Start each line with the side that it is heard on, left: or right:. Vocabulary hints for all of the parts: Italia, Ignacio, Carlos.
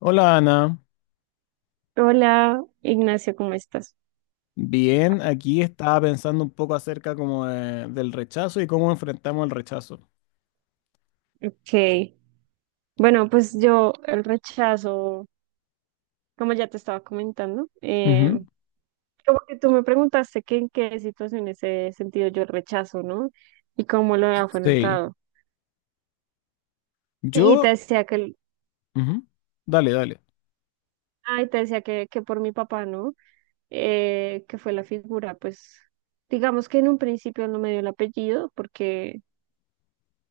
left: Hola Ana,
right: Hola, Ignacio, ¿cómo estás?
left: bien, aquí estaba pensando un poco acerca como del rechazo y cómo enfrentamos el rechazo.
right: Ok. Bueno, pues yo el rechazo, como ya te estaba comentando,
left: Ujú.
right: como que tú me preguntaste que en qué situaciones he sentido yo el rechazo, ¿no? Y cómo lo he
left: Sí,
right: afrontado. Y
left: yo...
right: te decía que,
left: ujú. Dale, dale.
right: ay, te decía que por mi papá, ¿no? Que fue la figura, pues, digamos que en un principio no me dio el apellido porque,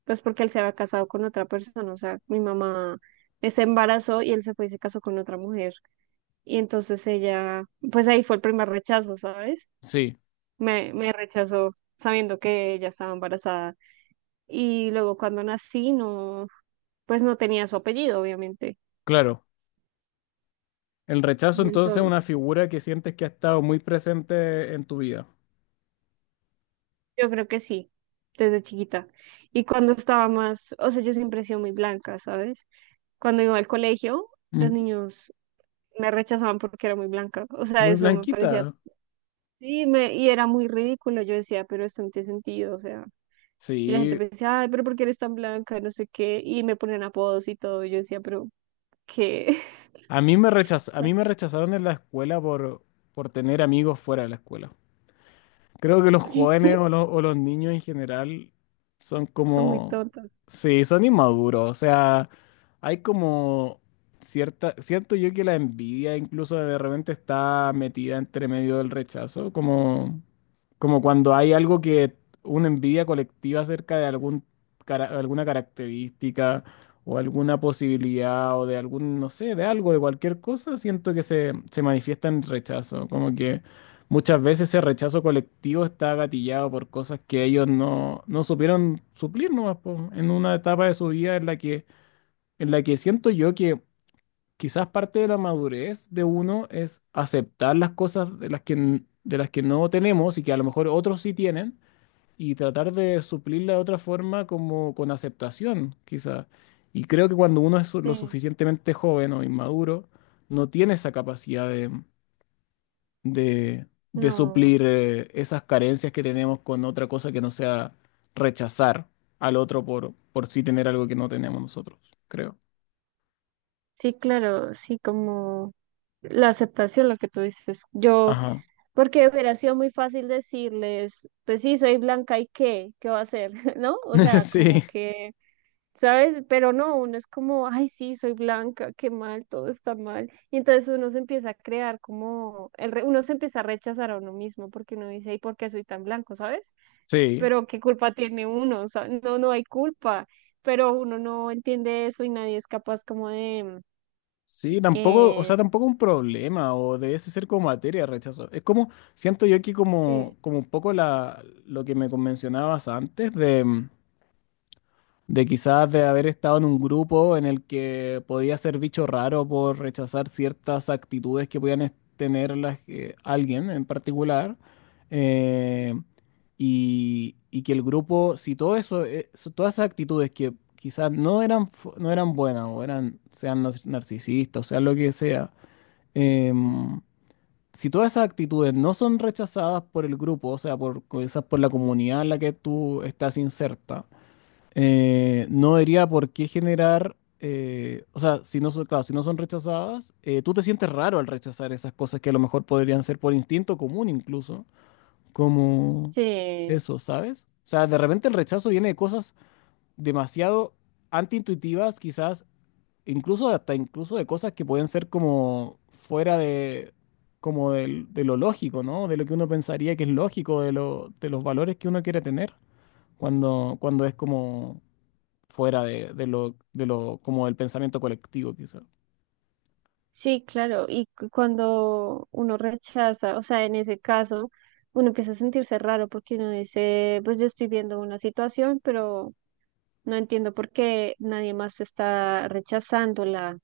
right: pues porque él se había casado con otra persona, o sea, mi mamá se embarazó y él se fue y se casó con otra mujer. Y entonces ella, pues ahí fue el primer rechazo, ¿sabes?
left: Sí,
right: Me rechazó sabiendo que ella estaba embarazada. Y luego cuando nací, no, pues no tenía su apellido, obviamente.
left: claro. El rechazo
right: Y
left: entonces es
right: entonces,
left: una figura que sientes que ha estado muy presente en tu vida.
right: yo creo que sí, desde chiquita. Y cuando estaba más, o sea, yo siempre he sido muy blanca, ¿sabes? Cuando iba al colegio, los
left: Ujú.
right: niños me rechazaban porque era muy blanca. O sea,
left: Muy
right: eso me parecía,
left: blanquita.
right: sí, me, y era muy ridículo. Yo decía, pero esto no tiene sentido, o sea. Y la gente
left: Sí,
right: me decía, ay, pero ¿por qué eres tan blanca? No sé qué. Y me ponían apodos y todo. Y yo decía, pero ¿qué? O
left: a
right: sea,
left: mí me rechazaron en la escuela por tener amigos fuera de la escuela. Creo que los jóvenes o los niños en general son
right: son muy
left: como,
right: tontas.
left: sí, son inmaduros. O sea, hay como cierta, siento yo que la envidia incluso de repente está metida entre medio del rechazo, como, como cuando hay algo que, una envidia colectiva acerca de algún, alguna característica o alguna posibilidad o de algún, no sé, de algo, de cualquier cosa, siento que se manifiesta en rechazo, como que... Muchas veces ese rechazo colectivo está gatillado por cosas que ellos no supieron suplir nomás, po, en una etapa de su vida en la que siento yo que quizás parte de la madurez de uno es aceptar las cosas de las que, de las que no tenemos y que a lo mejor otros sí tienen y tratar de suplirla de otra forma como con aceptación, quizás. Y creo que cuando uno es lo
right: Sí,
left: suficientemente joven o inmaduro, no tiene esa capacidad de, de
right: no.
left: suplir esas carencias que tenemos con otra cosa que no sea rechazar al otro por sí tener algo que no tenemos nosotros, creo.
right: Sí, claro, sí, como la aceptación, lo que tú dices. Yo,
left: Ajá.
right: porque hubiera sido muy fácil decirles, pues sí, soy blanca y qué, ¿qué va a hacer? ¿No? O sea, como
left: Sí,
right: que ¿sabes? Pero no, uno es como, ay, sí, soy blanca, qué mal, todo está mal. Y entonces uno se empieza a crear como, uno se empieza a rechazar a uno mismo porque uno dice, ¿y por qué soy tan blanco? ¿Sabes?
left: sí.
right: Pero ¿qué culpa tiene uno? O sea, no, no hay culpa, pero uno no entiende eso y nadie es capaz como de...
left: Sí, tampoco, o sea,
right: Eh,
left: tampoco un problema o debe ser como materia de rechazo. Es como, siento yo aquí
right: sí.
left: como, como un poco lo que me mencionabas antes de... de quizás de haber estado en un grupo en el que podía ser bicho raro por rechazar ciertas actitudes que tener alguien en particular, eh, y que el grupo, si todo eso, todas esas actitudes que quizás no eran, no eran buenas o eran, sean narcisistas, o sea, lo que sea, em, si todas esas actitudes no son rechazadas por el grupo, o sea, por, quizás por la comunidad en la que tú estás inserta, no diría por qué generar, o sea, si no son, claro, si no son rechazadas, tú te sientes raro al rechazar esas cosas que a lo mejor podrían ser por instinto común incluso, como
right: Sí,
left: eso, ¿sabes? O sea, de repente el rechazo viene de cosas demasiado antiintuitivas, quizás, incluso hasta incluso de cosas que pueden ser como fuera de, como de, lo lógico, ¿no? De lo que uno pensaría que es lógico, de lo, de los valores que uno quiere tener, cuando, cuando es como fuera de lo, como del pensamiento colectivo, quizá.
right: sí, claro. Y cuando uno rechaza, o sea, en ese caso, uno empieza a sentirse raro porque uno dice, pues yo estoy viendo una situación, pero no entiendo por qué nadie más está rechazándola,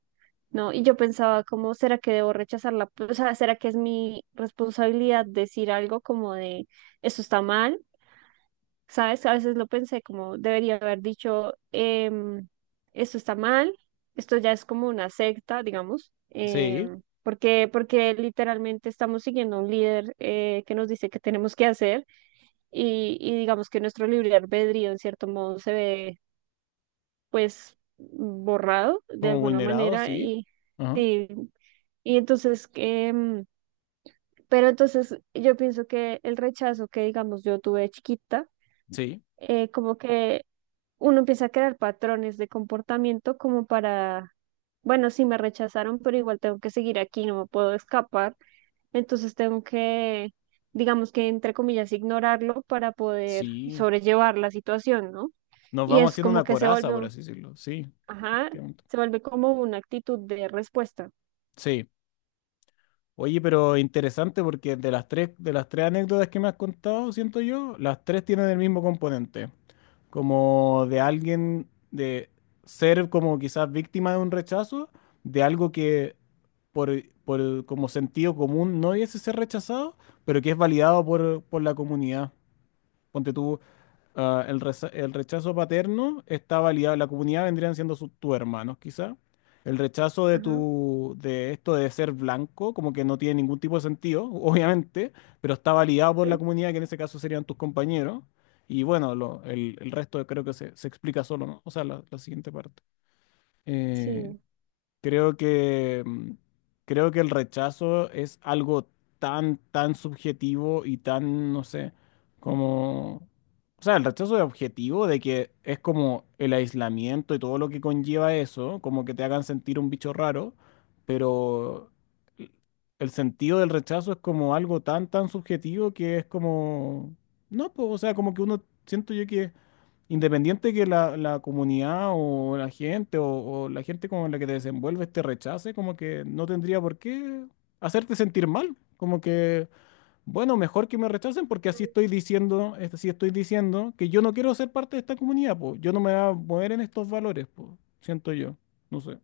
right: ¿no? Y yo pensaba, ¿cómo será que debo rechazarla? Pues, o sea, ¿será que es mi responsabilidad decir algo como de, eso está mal? ¿Sabes? A veces lo pensé como, debería haber dicho, em, esto está mal, esto ya es como una secta, digamos,
left: Sí,
right: porque, porque literalmente estamos siguiendo a un líder que nos dice que tenemos que hacer. Y digamos que nuestro libre albedrío en cierto modo se ve pues borrado de
left: como
right: alguna
left: vulnerado
right: manera
left: sí.
right: y
left: Ajá.
right: sí, y entonces que, pero entonces yo pienso que el rechazo que digamos yo tuve de chiquita,
left: Sí,
right: como que uno empieza a crear patrones de comportamiento como para, bueno, sí me rechazaron, pero igual tengo que seguir aquí, no me puedo escapar, entonces tengo que, digamos que entre comillas, ignorarlo para poder
left: sí.
right: sobrellevar la situación, ¿no?
left: Nos
right: Y
left: vamos
right: es
left: haciendo
right: como
left: una
right: que se
left: coraza, por
right: vuelve.
left: así decirlo. Sí,
right: Ajá,
left: efectivamente.
right: se vuelve como una actitud de respuesta.
left: Sí. Oye, pero interesante porque de las tres anécdotas que me has contado, siento yo, las tres tienen el mismo componente, como de alguien, de ser como quizás víctima de un rechazo, de algo que por, por como sentido común no hubiese ser rechazado, pero que es validado por la comunidad. Ponte tú, ah, el rechazo paterno está validado, la comunidad vendrían siendo sus, tus hermanos, quizá. El rechazo de
right: Ajá,
left: tu, de esto de ser blanco, como que no tiene ningún tipo de sentido, obviamente, pero está validado por la
right: sí.
left: comunidad, que en ese caso serían tus compañeros. Y bueno, el resto creo que se explica solo, ¿no? O sea, la siguiente parte. Eh,
right: Sí,
left: Creo que, creo que el rechazo es algo tan, tan subjetivo y tan, no sé, como... O sea, el rechazo es objetivo de que es como el aislamiento y todo lo que conlleva eso, como que te hagan sentir un bicho raro, pero el el sentido del rechazo es como algo tan, tan subjetivo que es como... No, pues, o sea, como que uno, siento yo que independiente que la comunidad o la gente o la gente con la que te desenvuelves te rechace, como que no tendría por qué hacerte sentir mal. Como que, bueno, mejor que me rechacen porque así estoy diciendo, así estoy diciendo que yo no quiero ser parte de esta comunidad, pues. Yo no me voy a mover en estos valores, pues. Siento yo. No sé.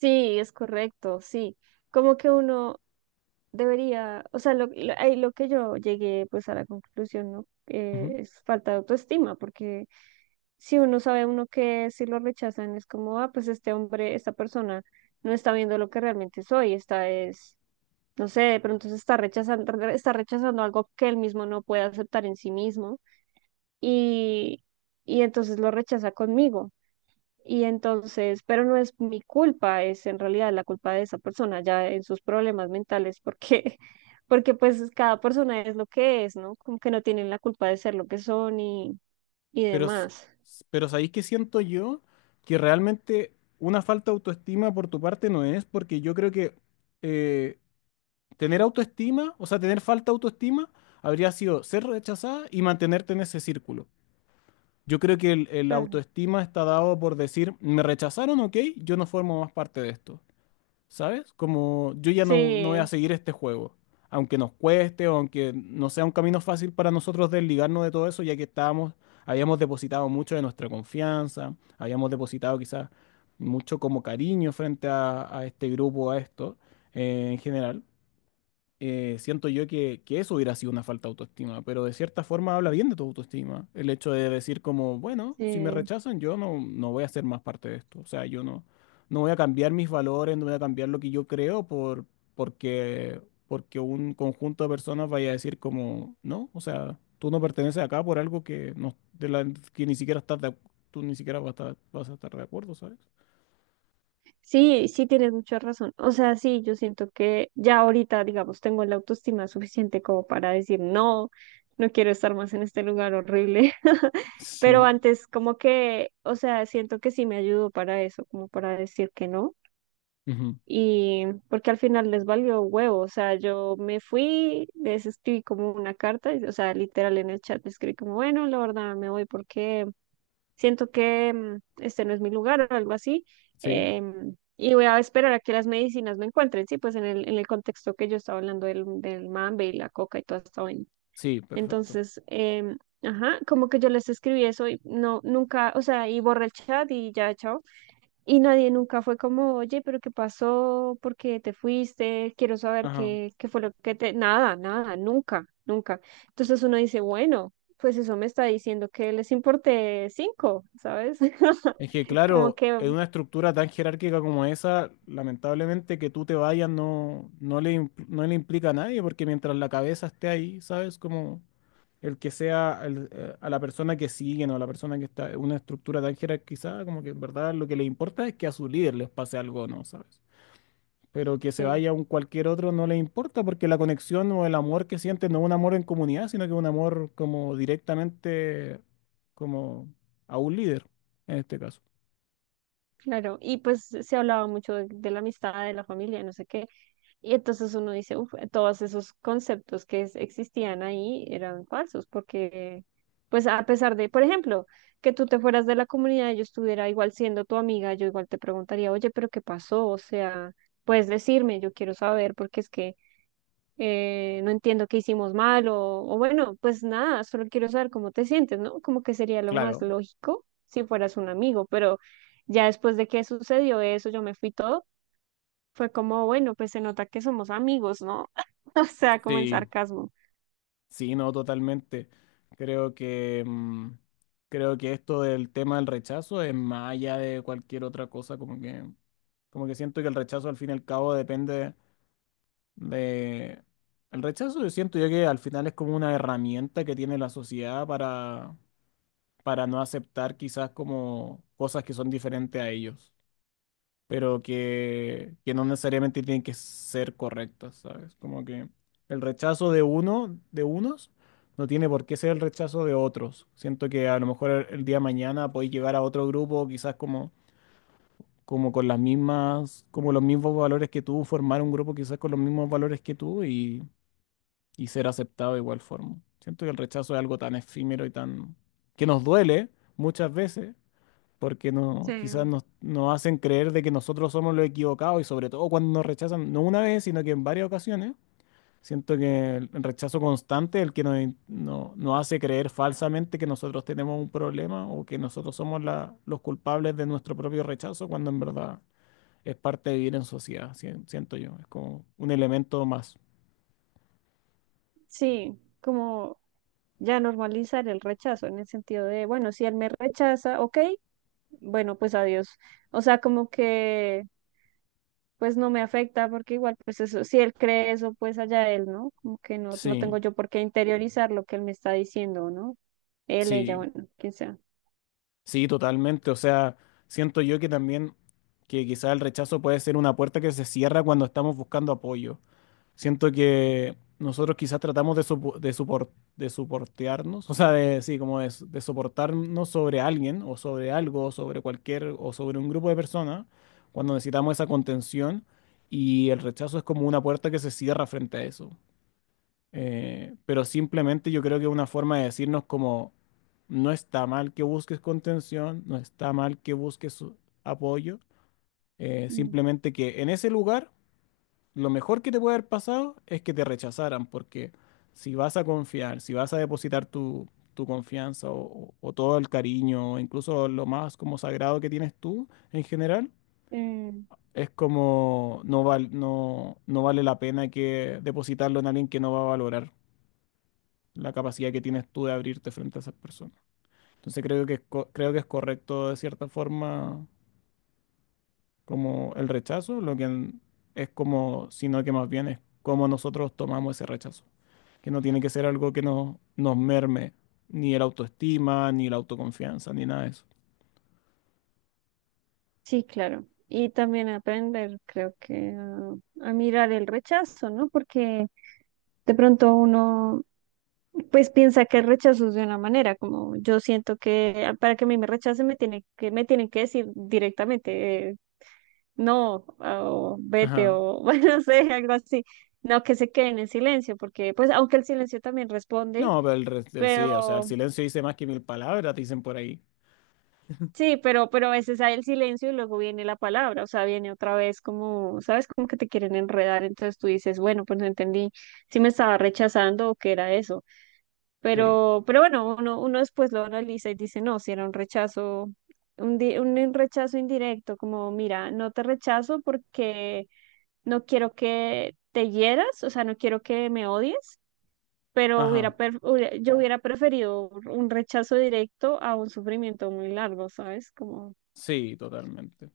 right: sí, es correcto, sí. Como que uno debería, o sea, ahí lo que yo llegué pues a la conclusión, ¿no?
left: Ujú.
right: Es falta de autoestima, porque si uno sabe uno que si lo rechazan es como, ah, pues este hombre, esta persona no está viendo lo que realmente soy, esta es, no sé, de pronto se está rechazando algo que él mismo no puede aceptar en sí mismo, y, y entonces lo rechaza conmigo. Y entonces, pero no es mi culpa, es en realidad la culpa de esa persona ya en sus problemas mentales, porque porque pues cada persona es lo que es, ¿no? Como que no tienen la culpa de ser lo que son y
left: Pero,
right: demás.
left: pero sabéis que siento yo que realmente una falta de autoestima por tu parte no es, porque yo creo que. eh, Tener autoestima, o sea, tener falta de autoestima, habría sido ser rechazada y mantenerte en ese círculo. Yo creo que el
right: Claro.
left: autoestima está dado por decir, me rechazaron, ok, yo no formo más parte de esto, ¿sabes? Como yo ya no voy a
right: Sí,
left: seguir este juego, aunque nos cueste o aunque no sea un camino fácil para nosotros desligarnos de todo eso, ya que estábamos, habíamos depositado mucho de nuestra confianza, habíamos depositado quizás mucho como cariño frente a este grupo, a esto, en general siento yo que eso hubiera sido una falta de autoestima, pero de cierta forma habla bien de tu autoestima. El hecho de decir como, bueno, si me
right: sí.
left: rechazan, yo no, no voy a ser más parte de esto. O sea, yo no, no voy a cambiar mis valores, no voy a cambiar lo que yo creo por, porque, porque un conjunto de personas vaya a decir como, no, o sea, tú no perteneces acá por algo que, no, de la, que ni siquiera estás de, tú ni siquiera vas a estar de acuerdo, ¿sabes?
right: Sí, sí tienes mucha razón. O sea, sí, yo siento que ya ahorita, digamos, tengo la autoestima suficiente como para decir, no, no quiero estar más en este lugar horrible. Pero
left: Sí.
right: antes, como que, o sea, siento que sí me ayudó para eso, como para decir que no.
left: Ujú.
right: Y porque al final les valió huevo, o sea, yo me fui, les escribí como una carta, o sea, literal en el chat les escribí como, bueno, la verdad me voy porque siento que este no es mi lugar o algo así,
left: Sí,
right: y voy a esperar a que las medicinas me encuentren, sí, pues en el contexto que yo estaba hablando del, del mambe y la coca y toda esta vaina.
left: sí, perfecto.
right: Entonces, ajá, como que yo les escribí eso y no, nunca, o sea, y borré el chat y ya, chao. Y nadie nunca fue como, oye, pero ¿qué pasó? ¿Por qué te fuiste? Quiero saber
left: Ajá.
right: qué, qué fue lo que te... Nada, nada, nunca, nunca. Entonces uno dice, bueno, pues eso me está diciendo que les importé cinco, ¿sabes?
left: Es que,
right: Como
left: claro,
right: que,
left: en una estructura tan jerárquica como esa, lamentablemente que tú te vayas no, no le, no le implica a nadie, porque mientras la cabeza esté ahí, ¿sabes? Como el que sea a la persona que siguen o a la persona que está en una estructura tan jerarquizada, como que en verdad lo que le importa es que a su líder les pase algo, o ¿no? ¿Sabes? Pero que se
right: sí,
left: vaya un cualquier otro no le importa, porque la conexión o el amor que siente no es un amor en comunidad, sino que es un amor como directamente como a un líder, en este caso.
right: claro. Y pues se hablaba mucho de la amistad, de la familia, no sé qué. Y entonces uno dice, uff, todos esos conceptos que existían ahí eran falsos, porque, pues a pesar de, por ejemplo, que tú te fueras de la comunidad, yo estuviera igual siendo tu amiga, yo igual te preguntaría, oye, pero ¿qué pasó? O sea, puedes decirme, yo quiero saber, porque es que no entiendo qué hicimos mal, o bueno, pues nada, solo quiero saber cómo te sientes, ¿no? Como que sería lo más
left: Claro,
right: lógico si fueras un amigo, pero ya después de que sucedió eso, yo me fui todo fue como, bueno, pues se nota que somos amigos, ¿no? O sea, como en
left: sí,
right: sarcasmo.
left: sí, no, totalmente. Creo que creo que esto del tema del rechazo es más allá de cualquier otra cosa, como que siento que el rechazo al fin y al cabo depende de el rechazo yo siento yo que al final es como una herramienta que tiene la sociedad para no aceptar quizás como cosas que son diferentes a ellos, pero que no necesariamente tienen que ser correctas, ¿sabes? Como que el rechazo de uno, de unos, no tiene por qué ser el rechazo de otros. Siento que a lo mejor el día de mañana podéis llegar a otro grupo, quizás como, como con las mismas, como los mismos valores que tú, formar un grupo quizás con los mismos valores que tú y ser aceptado de igual forma. Siento que el rechazo es algo tan efímero y tan que nos duele muchas veces porque no,
right: Sí,
left: quizás nos, nos hacen creer de que nosotros somos los equivocados y sobre todo cuando nos rechazan, no una vez, sino que en varias ocasiones. Siento que el rechazo constante es el que nos, nos hace creer falsamente que nosotros tenemos un problema o que nosotros somos los culpables de nuestro propio rechazo, cuando en verdad es parte de vivir en sociedad, siento yo. Es como un elemento más.
right: sí, como ya normalizar el rechazo en el sentido de, bueno, si él me rechaza, ok, bueno, pues adiós. O sea, como que pues no me afecta porque igual pues eso, si él cree eso, pues allá él, ¿no? Como que no, no
left: Sí,
right: tengo yo por qué interiorizar lo que él me está diciendo, ¿no? Él, ella,
left: sí,
right: bueno, quien sea.
left: sí, totalmente. O sea, siento yo que también, que quizás el rechazo puede ser una puerta que se cierra cuando estamos buscando apoyo. Siento que nosotros quizás tratamos de soportearnos, o sea, de, sí, como de, de soportarnos sobre alguien o sobre algo, o sobre cualquier o sobre un grupo de personas, cuando necesitamos esa contención y el rechazo es como una puerta que se cierra frente a eso. Pero simplemente yo creo que es una forma de decirnos como, no está mal que busques contención, no está mal que busques apoyo,
right: Mm.
left: simplemente que en ese lugar lo mejor que te puede haber pasado es que te rechazaran, porque si vas a confiar, si vas a depositar tu, tu confianza o todo el cariño, o incluso lo más como sagrado que tienes tú en general,
right: Eh,
left: es como no, no vale la pena que depositarlo en alguien que no va a valorar la capacidad que tienes tú de abrirte frente a esas personas. Entonces creo que es, creo que es correcto de cierta forma como el rechazo, es como, sino que más bien es como nosotros tomamos ese rechazo, que no tiene que ser algo que no nos merme ni el autoestima, ni la autoconfianza, ni nada de eso.
right: Sí, claro. Y también aprender, creo que a mirar el rechazo, ¿no? Porque de pronto uno, pues piensa que el rechazo es de una manera, como yo siento que ah, para que a mí me rechacen me tienen que decir directamente, no, ah, o vete,
left: Ajá.
right: o bueno, no sé, algo así. No que se queden en silencio, porque pues aunque el silencio también responde,
left: No, pero sí, o sea, el
right: pero
left: silencio dice más que mil palabras, dicen por ahí.
right: sí, pero a veces hay el silencio y luego viene la palabra, o sea, viene otra vez como, ¿sabes? Como que te quieren enredar, entonces tú dices, bueno, pues no entendí si me estaba rechazando o qué era eso.
left: Sí.
right: Pero bueno, uno, uno después lo analiza y dice, no, si era un rechazo, un, un rechazo indirecto, como, mira, no te rechazo porque no quiero que te hieras, o sea, no quiero que me odies, pero
left: Ajá.
right: hubiera, yo hubiera preferido un rechazo directo a un sufrimiento muy largo, ¿sabes? Como...
left: Sí, totalmente.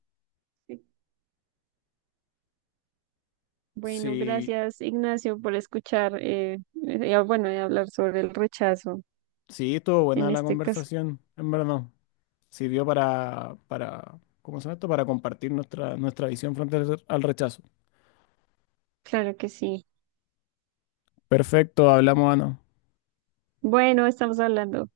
right: sí. Bueno,
left: Sí,
right: gracias Ignacio por escuchar, bueno, y hablar sobre el rechazo
left: sí, estuvo buena
right: en
left: la
right: este caso.
left: conversación, en verdad. Sirvió para, ¿cómo se llama esto? Para compartir nuestra, nuestra visión frente al al rechazo.
right: Claro que sí.
left: Perfecto, hablamos, Ana.
right: Bueno, estamos hablando.